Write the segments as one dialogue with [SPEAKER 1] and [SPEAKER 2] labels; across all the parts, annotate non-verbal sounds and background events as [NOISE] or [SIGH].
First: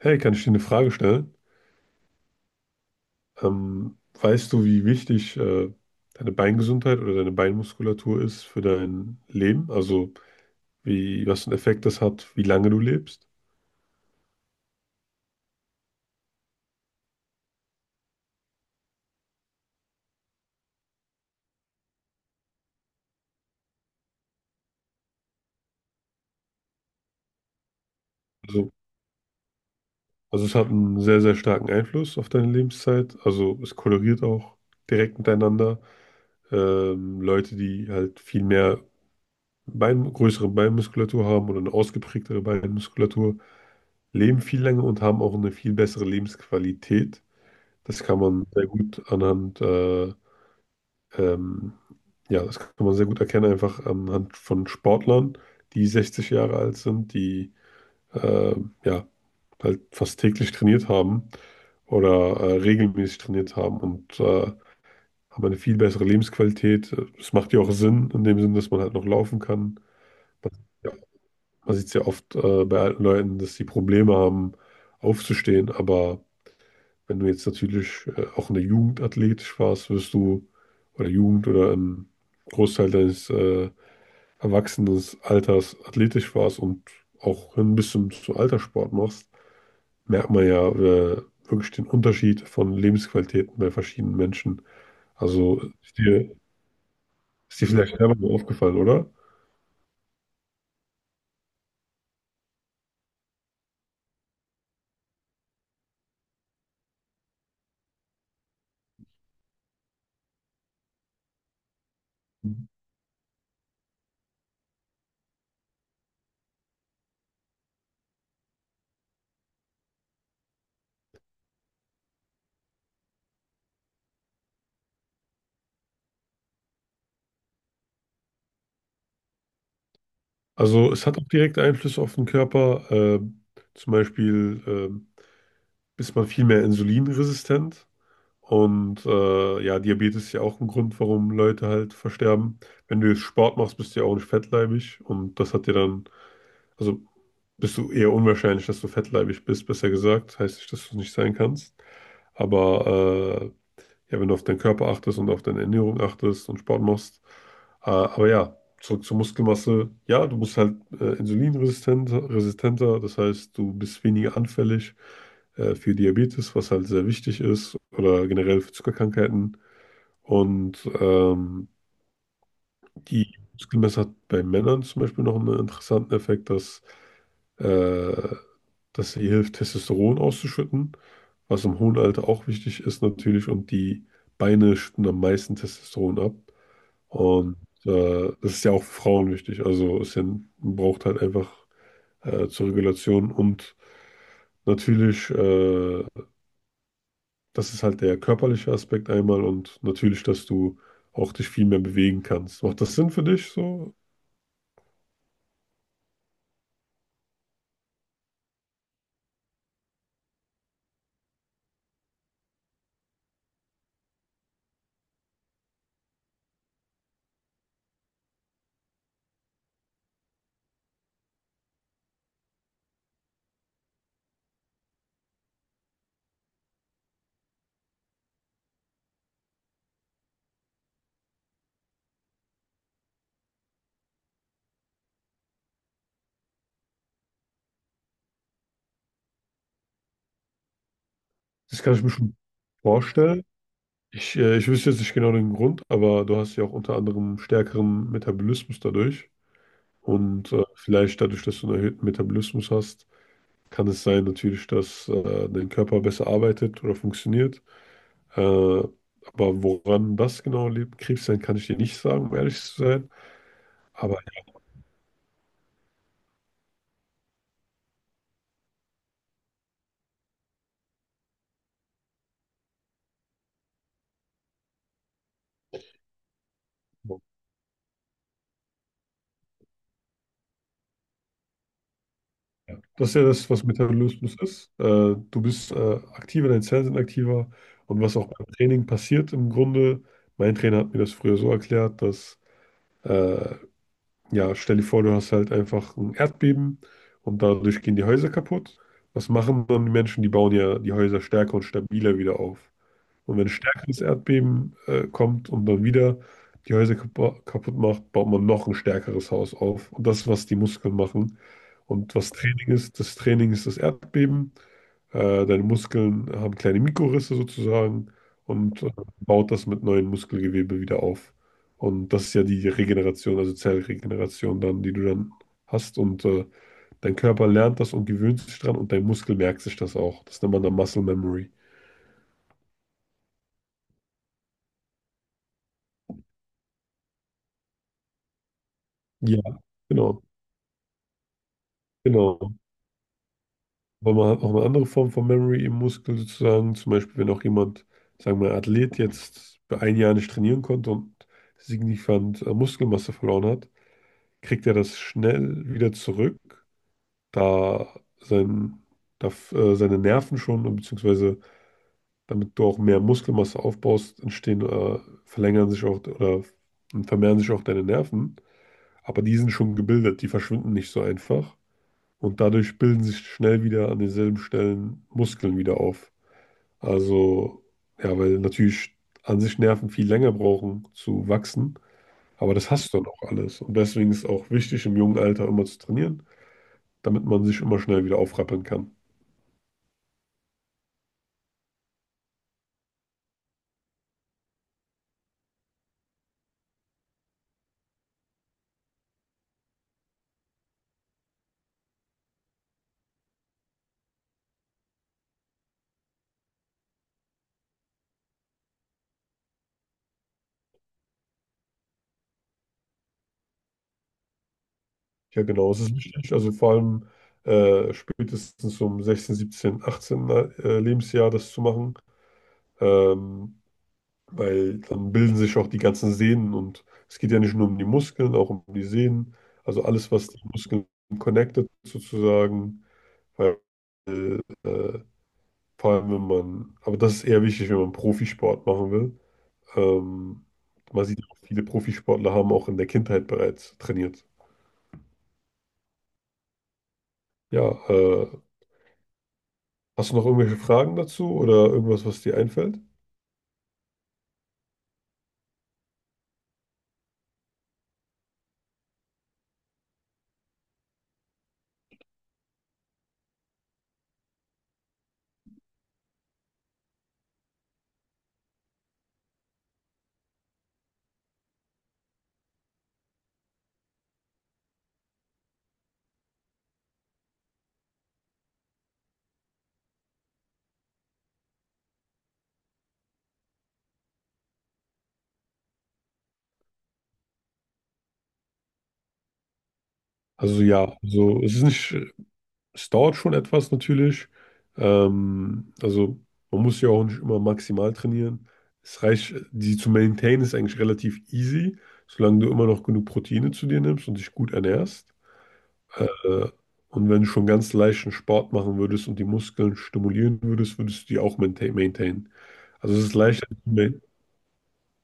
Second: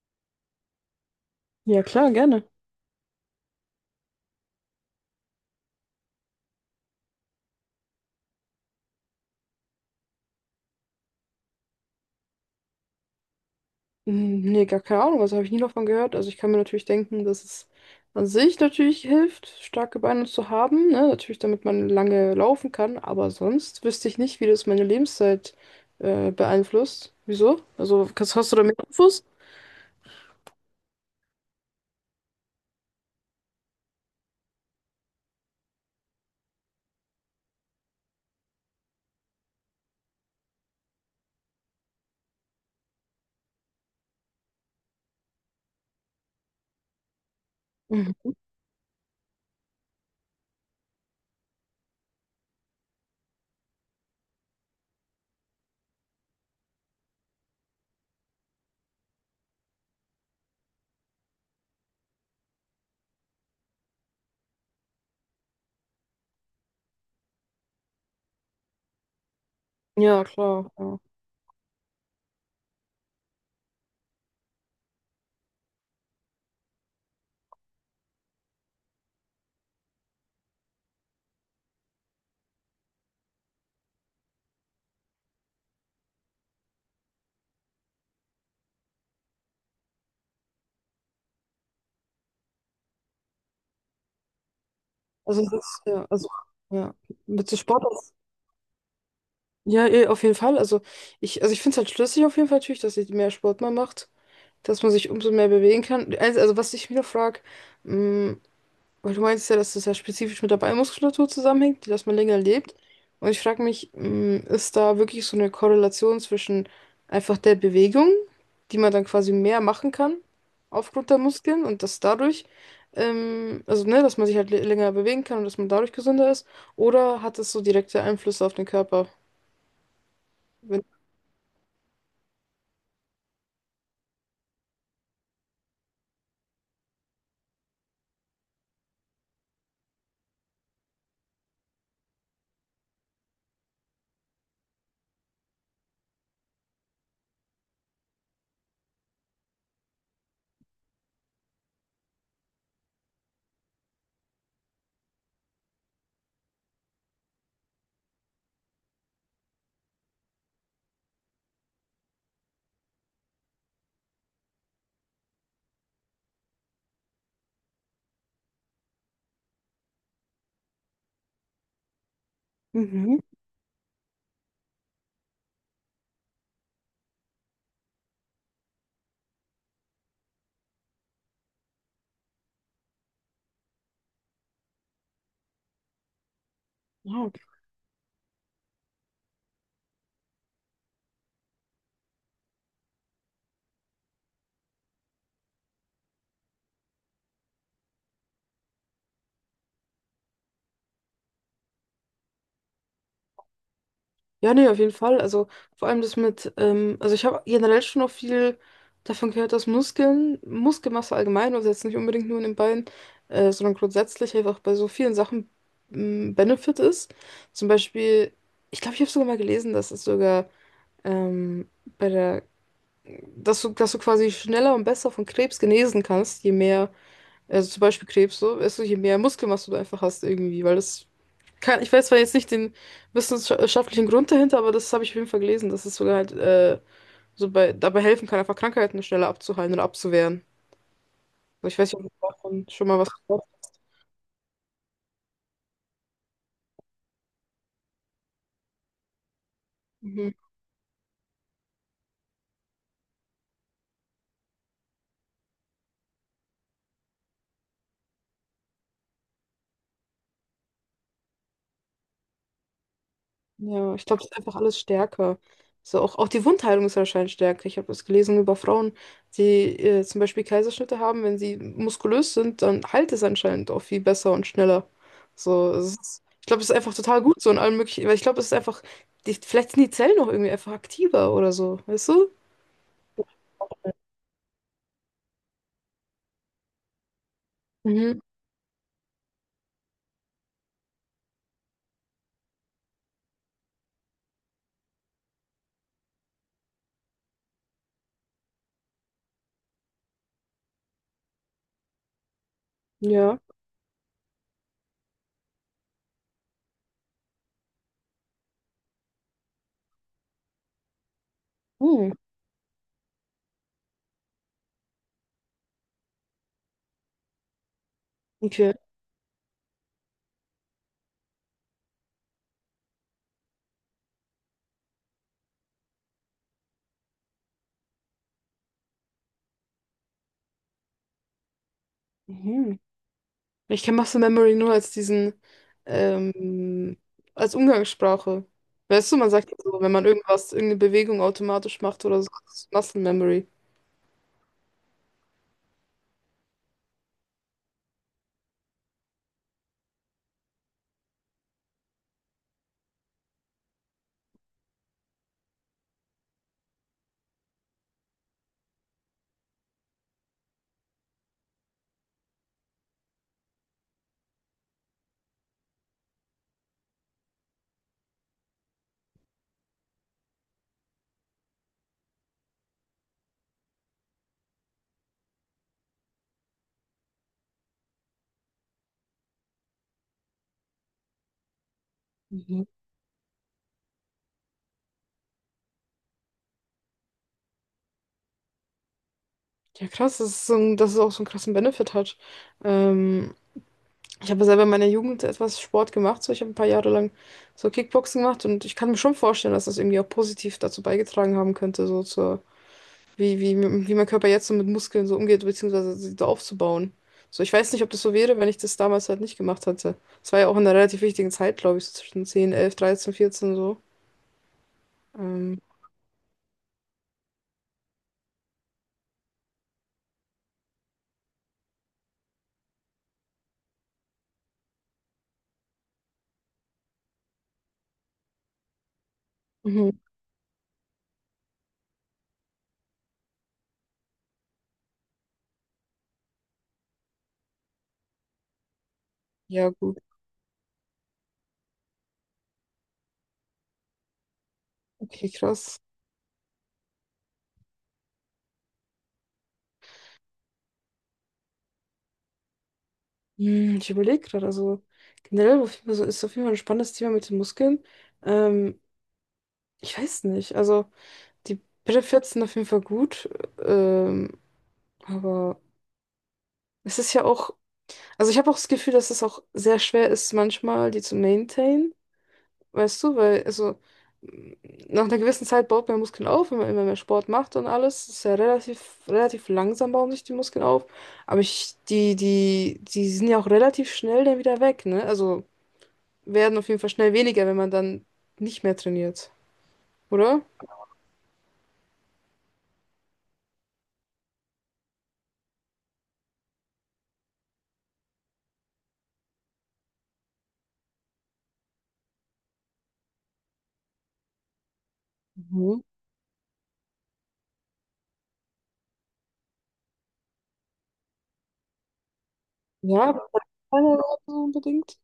[SPEAKER 1] Hey, kann ich dir eine Frage stellen?
[SPEAKER 2] Ja, klar, gerne.
[SPEAKER 1] Weißt du, wie wichtig deine Beingesundheit oder deine Beinmuskulatur ist für dein Leben? Also, wie, was für einen Effekt das hat, wie lange du lebst?
[SPEAKER 2] Hm, nee, gar keine Ahnung, also habe ich nie davon gehört. Also ich kann mir natürlich denken, dass es an sich natürlich hilft, starke Beine zu haben, ne? Natürlich, damit man lange laufen kann, aber sonst wüsste ich nicht, wie das meine Lebenszeit beeinflusst. Wieso? Also hast du da
[SPEAKER 1] Also,
[SPEAKER 2] mehr Infos?
[SPEAKER 1] also, es hat einen sehr, sehr starken Einfluss auf deine Lebenszeit. Also, es korreliert auch direkt miteinander. Leute, die halt viel mehr Bein, größere Beinmuskulatur haben oder eine ausgeprägtere Beinmuskulatur, leben viel länger und haben auch eine viel bessere Lebensqualität. Das kann
[SPEAKER 2] Mhm.
[SPEAKER 1] man sehr gut anhand, ähm, ja, das kann man sehr gut erkennen, einfach anhand von Sportlern, die 60 Jahre alt sind, die äh, ja, halt fast täglich trainiert haben oder regelmäßig trainiert haben und haben eine viel bessere Lebensqualität. Es macht ja auch Sinn, in dem Sinn, dass man halt noch laufen kann.
[SPEAKER 2] Ja,
[SPEAKER 1] Man,
[SPEAKER 2] klar,
[SPEAKER 1] ja,
[SPEAKER 2] ja.
[SPEAKER 1] man sieht es ja oft bei alten Leuten, dass sie Probleme haben, aufzustehen. Aber wenn du jetzt natürlich auch in der Jugend athletisch warst, wirst du, oder Jugend oder im Großteil deines Erwachsenenalters athletisch warst und auch hin bis zum, zum Alterssport machst, merkt man ja wirklich den Unterschied von Lebensqualitäten bei verschiedenen Menschen.
[SPEAKER 2] Also das
[SPEAKER 1] Also
[SPEAKER 2] ist,
[SPEAKER 1] ich
[SPEAKER 2] ja, also,
[SPEAKER 1] dir,
[SPEAKER 2] ja, mit so
[SPEAKER 1] ist dir
[SPEAKER 2] Sport.
[SPEAKER 1] vielleicht selber mal aufgefallen, oder?
[SPEAKER 2] Ja, auf jeden Fall. Also ich finde es halt schlüssig auf jeden Fall natürlich, dass ich mehr Sport mal macht, dass man sich umso mehr bewegen kann. Also was ich mir noch frage, weil du meinst ja, dass das ja spezifisch mit der Beinmuskulatur zusammenhängt, dass man länger lebt. Und ich frage mich, mh, ist da wirklich so eine Korrelation zwischen einfach der Bewegung, die man dann quasi mehr machen kann aufgrund der Muskeln und dass dadurch, also ne, dass man sich halt länger bewegen kann und dass man dadurch gesünder ist, oder hat es so direkte Einflüsse auf den Körper? Wenn,
[SPEAKER 1] Also es hat auch direkte Einflüsse auf den Körper. Zum Beispiel ist man viel mehr insulinresistent. Und ja, Diabetes ist ja auch ein Grund, warum Leute halt versterben. Wenn du jetzt Sport machst, bist du ja auch nicht fettleibig. Und das hat dir dann, also bist du eher unwahrscheinlich, dass du fettleibig bist, besser gesagt. Heißt nicht, dass du es nicht sein kannst. Aber ja, wenn du auf deinen Körper achtest und auf deine Ernährung achtest und Sport machst. Aber ja, zurück zur Muskelmasse. Ja, du bist halt insulinresistenter, resistenter, das heißt, du bist weniger anfällig für Diabetes, was halt sehr wichtig ist, oder generell für Zuckerkrankheiten. Und
[SPEAKER 2] Mhm.
[SPEAKER 1] die Muskelmasse hat bei Männern zum Beispiel noch einen interessanten Effekt, dass, äh, dass sie hilft, Testosteron auszuschütten, was im hohen Alter auch wichtig ist natürlich. Und die Beine schütten am meisten Testosteron ab.
[SPEAKER 2] Ja.
[SPEAKER 1] Und das ist ja auch für Frauen wichtig. Also man braucht halt einfach zur Regulation. Und natürlich, das ist halt der körperliche Aspekt einmal und natürlich, dass du auch dich viel mehr bewegen kannst. Macht das Sinn für dich so?
[SPEAKER 2] Ja, nee, auf jeden Fall. Also vor allem das mit, also ich habe generell schon auch viel davon gehört, dass Muskeln, Muskelmasse allgemein, also jetzt nicht unbedingt nur in den Beinen, sondern grundsätzlich einfach bei so vielen Sachen ein Benefit ist. Zum Beispiel, ich glaube, ich habe sogar mal gelesen, dass es sogar ähm, bei der, dass du quasi schneller und besser von Krebs genesen kannst, je mehr, also zum Beispiel Krebs so, also je mehr Muskelmasse du einfach hast irgendwie, weil das kein, ich weiß zwar jetzt nicht den wissenschaftlichen Grund dahinter, aber das habe ich auf jeden Fall gelesen, dass es sogar halt dabei helfen kann, einfach Krankheiten schneller abzuheilen oder abzuwehren. Also ich
[SPEAKER 1] Das
[SPEAKER 2] weiß
[SPEAKER 1] kann ich
[SPEAKER 2] nicht, ob
[SPEAKER 1] mir
[SPEAKER 2] du
[SPEAKER 1] schon
[SPEAKER 2] davon schon mal was gehört
[SPEAKER 1] vorstellen.
[SPEAKER 2] hast.
[SPEAKER 1] Ich wüsste jetzt nicht genau den Grund, aber du hast ja auch unter anderem stärkeren Metabolismus dadurch.
[SPEAKER 2] Mhm.
[SPEAKER 1] Und vielleicht dadurch, dass du einen erhöhten Metabolismus hast, kann es sein natürlich, dass dein Körper besser arbeitet oder funktioniert. Aber woran das genau liegt, Krebs sein, kann ich dir nicht sagen, um ehrlich zu sein.
[SPEAKER 2] Ja, ich
[SPEAKER 1] Aber
[SPEAKER 2] glaube, es ist einfach alles stärker. So, auch die Wundheilung ist anscheinend stärker. Ich habe das gelesen über Frauen, die zum Beispiel Kaiserschnitte haben, wenn sie muskulös sind, dann heilt es anscheinend auch viel besser und schneller. So, ich glaube, es ist einfach total gut so in allen möglichen, weil ich glaube, es ist einfach, die, vielleicht sind die Zellen noch irgendwie einfach aktiver oder so, weißt du?
[SPEAKER 1] Ja. Das ist ja das, was Metabolismus ist. Du bist aktiver, deine Zellen sind aktiver. Und was
[SPEAKER 2] Mhm.
[SPEAKER 1] auch beim Training passiert im Grunde, mein Trainer hat mir das früher so erklärt, dass, äh, ja, stell dir vor, du hast halt einfach ein Erdbeben und dadurch gehen die Häuser kaputt. Was machen dann die Menschen? Die bauen ja die Häuser stärker und stabiler wieder auf. Und
[SPEAKER 2] Ja.
[SPEAKER 1] wenn ein stärkeres Erdbeben kommt und dann wieder die Häuser kaputt macht, baut man noch ein stärkeres Haus auf. Und das ist, was die Muskeln machen.
[SPEAKER 2] Hm.
[SPEAKER 1] Und was Training ist das Erdbeben. Deine Muskeln haben kleine Mikrorisse sozusagen
[SPEAKER 2] Okay.
[SPEAKER 1] und baut das mit neuem Muskelgewebe wieder auf. Und das ist ja die Regeneration, also Zellregeneration dann, die du dann hast. Und dein Körper lernt das und gewöhnt sich dran und dein Muskel merkt sich das auch. Das nennt man dann Muscle Memory.
[SPEAKER 2] Mhm. Ich kenne Muscle Memory nur als diesen, ähm, als Umgangssprache. Weißt du, man
[SPEAKER 1] Ja,
[SPEAKER 2] sagt ja so, wenn man
[SPEAKER 1] genau.
[SPEAKER 2] irgendeine Bewegung automatisch macht oder so,
[SPEAKER 1] Genau.
[SPEAKER 2] das ist Muscle Memory.
[SPEAKER 1] Aber man hat auch eine andere Form von Memory im Muskel sozusagen. Zum Beispiel, wenn auch jemand, sagen wir, Athlet jetzt für ein Jahr nicht trainieren konnte und signifikant Muskelmasse verloren hat, kriegt er das schnell wieder zurück, da sein, da, seine Nerven schon, und beziehungsweise damit du auch mehr Muskelmasse aufbaust, entstehen, verlängern sich auch oder vermehren sich auch deine Nerven. Aber die sind schon gebildet, die verschwinden nicht so einfach. Und dadurch bilden sich schnell wieder an denselben Stellen Muskeln wieder auf. Also, ja, weil natürlich an sich Nerven viel länger brauchen zu wachsen, aber
[SPEAKER 2] Mhm.
[SPEAKER 1] das hast du dann auch alles. Und deswegen ist es auch wichtig, im jungen Alter immer zu trainieren, damit man sich immer schnell wieder aufrappeln kann.
[SPEAKER 2] Ja, krass, dass es auch so einen krassen Benefit hat. Ähm, ich habe selber in meiner Jugend etwas Sport gemacht, so ich habe ein paar Jahre lang so Kickboxen gemacht und ich kann mir schon vorstellen, dass das irgendwie auch positiv dazu beigetragen haben könnte, so wie, wie, wie mein Körper jetzt so mit Muskeln so umgeht, beziehungsweise sie so aufzubauen. So, ich weiß nicht, ob das so wäre, wenn ich das damals halt nicht gemacht hätte. Es war ja auch in einer relativ wichtigen Zeit, glaube ich, so zwischen 10 11 13 14 so.
[SPEAKER 1] Ja,
[SPEAKER 2] Ähm,
[SPEAKER 1] genau, es ist wichtig. Also vor allem spätestens um 16, 17, 18 Lebensjahr das zu machen. Ähm, weil dann bilden sich auch die ganzen Sehnen und es geht ja nicht nur um die Muskeln, auch um die Sehnen, also
[SPEAKER 2] mhm.
[SPEAKER 1] alles, was die Muskeln connected sozusagen, weil äh, äh, vor allem wenn man, aber das ist eher wichtig, wenn man Profisport machen will.
[SPEAKER 2] Ja, gut.
[SPEAKER 1] Ähm, man sieht auch, viele Profisportler haben auch in der Kindheit bereits trainiert.
[SPEAKER 2] Okay, krass.
[SPEAKER 1] Ja, äh, hast du noch irgendwelche Fragen dazu oder irgendwas, was dir einfällt?
[SPEAKER 2] Hm, ich überlege gerade, also generell auf jeden Fall ist auf jeden Fall ein spannendes Thema mit den Muskeln. Ähm, ich weiß nicht, also die Brille sind auf jeden Fall gut, ähm, aber es ist ja auch, also ich habe auch das Gefühl, dass es auch sehr schwer ist, manchmal die zu maintainen. Weißt du, m, nach einer gewissen Zeit baut man Muskeln auf, wenn man immer mehr Sport macht und alles. Ist ja relativ langsam bauen sich die Muskeln auf. Aber die sind ja auch relativ schnell dann wieder weg, ne? Also werden auf jeden Fall schnell weniger, wenn man dann nicht mehr trainiert, oder?
[SPEAKER 1] Also ja, also es ist nicht. Es dauert schon etwas natürlich. Also man muss ja auch nicht immer maximal trainieren. Es reicht, die zu maintainen ist eigentlich relativ easy, solange du immer noch genug Proteine zu dir nimmst und dich gut ernährst.
[SPEAKER 2] Mhm.
[SPEAKER 1] Äh, und wenn du schon ganz leichten Sport machen würdest und die Muskeln stimulieren würdest, würdest du die auch maintainen. Also es
[SPEAKER 2] Ja,
[SPEAKER 1] ist leichter zu
[SPEAKER 2] keine
[SPEAKER 1] maintainen.
[SPEAKER 2] Ahnung, so unbedingt.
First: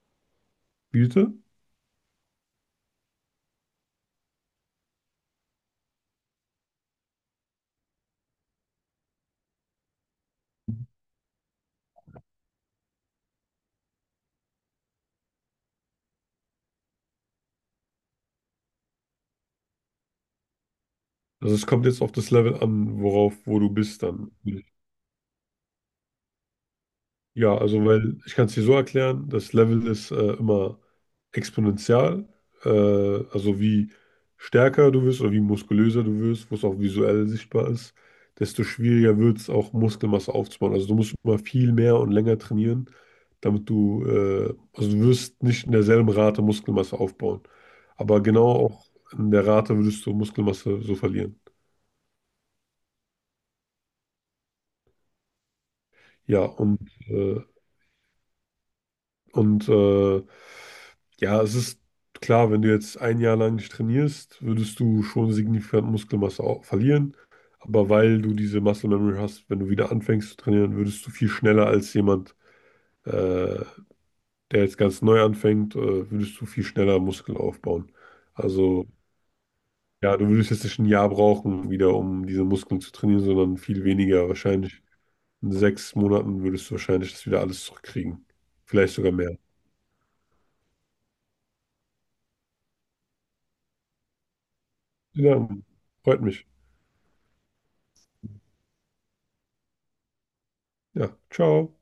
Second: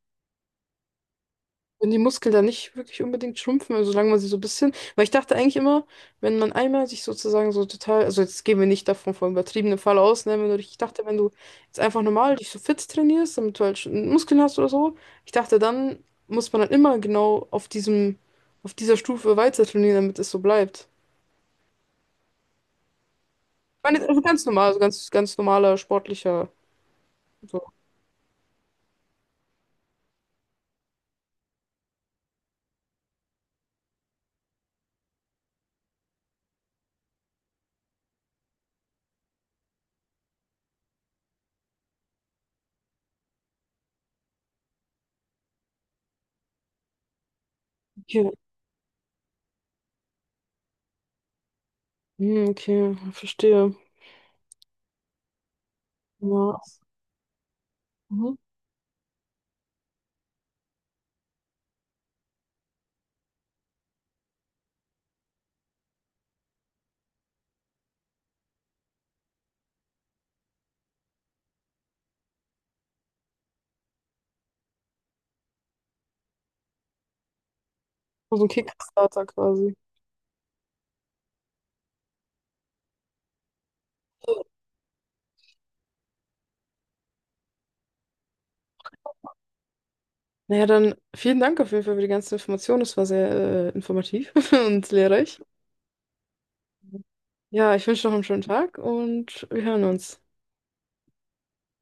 [SPEAKER 1] Bitte?
[SPEAKER 2] Wenn die Muskeln da nicht wirklich unbedingt schrumpfen, also solange man sie so ein bisschen, weil ich dachte eigentlich immer, wenn man einmal sich sozusagen so total, also jetzt gehen wir nicht davon von übertriebenem Fall aus, ne, wenn du, dich- ich dachte, wenn du jetzt einfach normal dich so fit trainierst, damit du halt schon Muskeln hast oder so, ich dachte, dann muss man halt immer genau auf diesem, auf dieser Stufe weiter trainieren, damit es so bleibt.
[SPEAKER 1] Also es kommt jetzt auf das Level an, worauf, wo du
[SPEAKER 2] Ich meine,
[SPEAKER 1] bist
[SPEAKER 2] jetzt also
[SPEAKER 1] dann.
[SPEAKER 2] ganz normal, also ganz normaler, sportlicher,
[SPEAKER 1] Ja,
[SPEAKER 2] so.
[SPEAKER 1] also weil ich kann es dir so erklären, das Level ist immer exponentiell, äh, also wie stärker du wirst oder wie muskulöser du wirst, was auch visuell sichtbar ist, desto schwieriger wird es auch Muskelmasse aufzubauen. Also du musst immer viel mehr und länger trainieren, damit du, also du wirst nicht in derselben Rate Muskelmasse aufbauen, aber
[SPEAKER 2] Okay,
[SPEAKER 1] genau auch in der Rate würdest du Muskelmasse so verlieren.
[SPEAKER 2] hm, okay, verstehe.
[SPEAKER 1] Ja,
[SPEAKER 2] Ja.
[SPEAKER 1] äh,
[SPEAKER 2] Mhm.
[SPEAKER 1] Und ja, es ist klar, wenn du jetzt ein Jahr lang nicht trainierst, würdest du schon signifikant Muskelmasse verlieren. Aber weil du diese Muscle Memory hast, wenn du wieder anfängst zu trainieren, würdest du viel schneller als jemand, äh, der jetzt ganz neu anfängt, würdest du viel schneller Muskeln aufbauen.
[SPEAKER 2] So ein
[SPEAKER 1] Also
[SPEAKER 2] Kickstarter quasi.
[SPEAKER 1] ja, du würdest jetzt nicht ein Jahr brauchen, wieder um diese Muskeln zu trainieren, sondern viel weniger. Wahrscheinlich in 6 Monaten würdest du wahrscheinlich das wieder alles zurückkriegen. Vielleicht sogar mehr.
[SPEAKER 2] Naja, dann vielen Dank auf jeden Fall für die ganzen Informationen. Das war sehr informativ [LAUGHS] und lehrreich.
[SPEAKER 1] Ja, freut mich.
[SPEAKER 2] Ja, ich wünsche noch einen schönen Tag und wir hören uns.
[SPEAKER 1] Ja, ciao.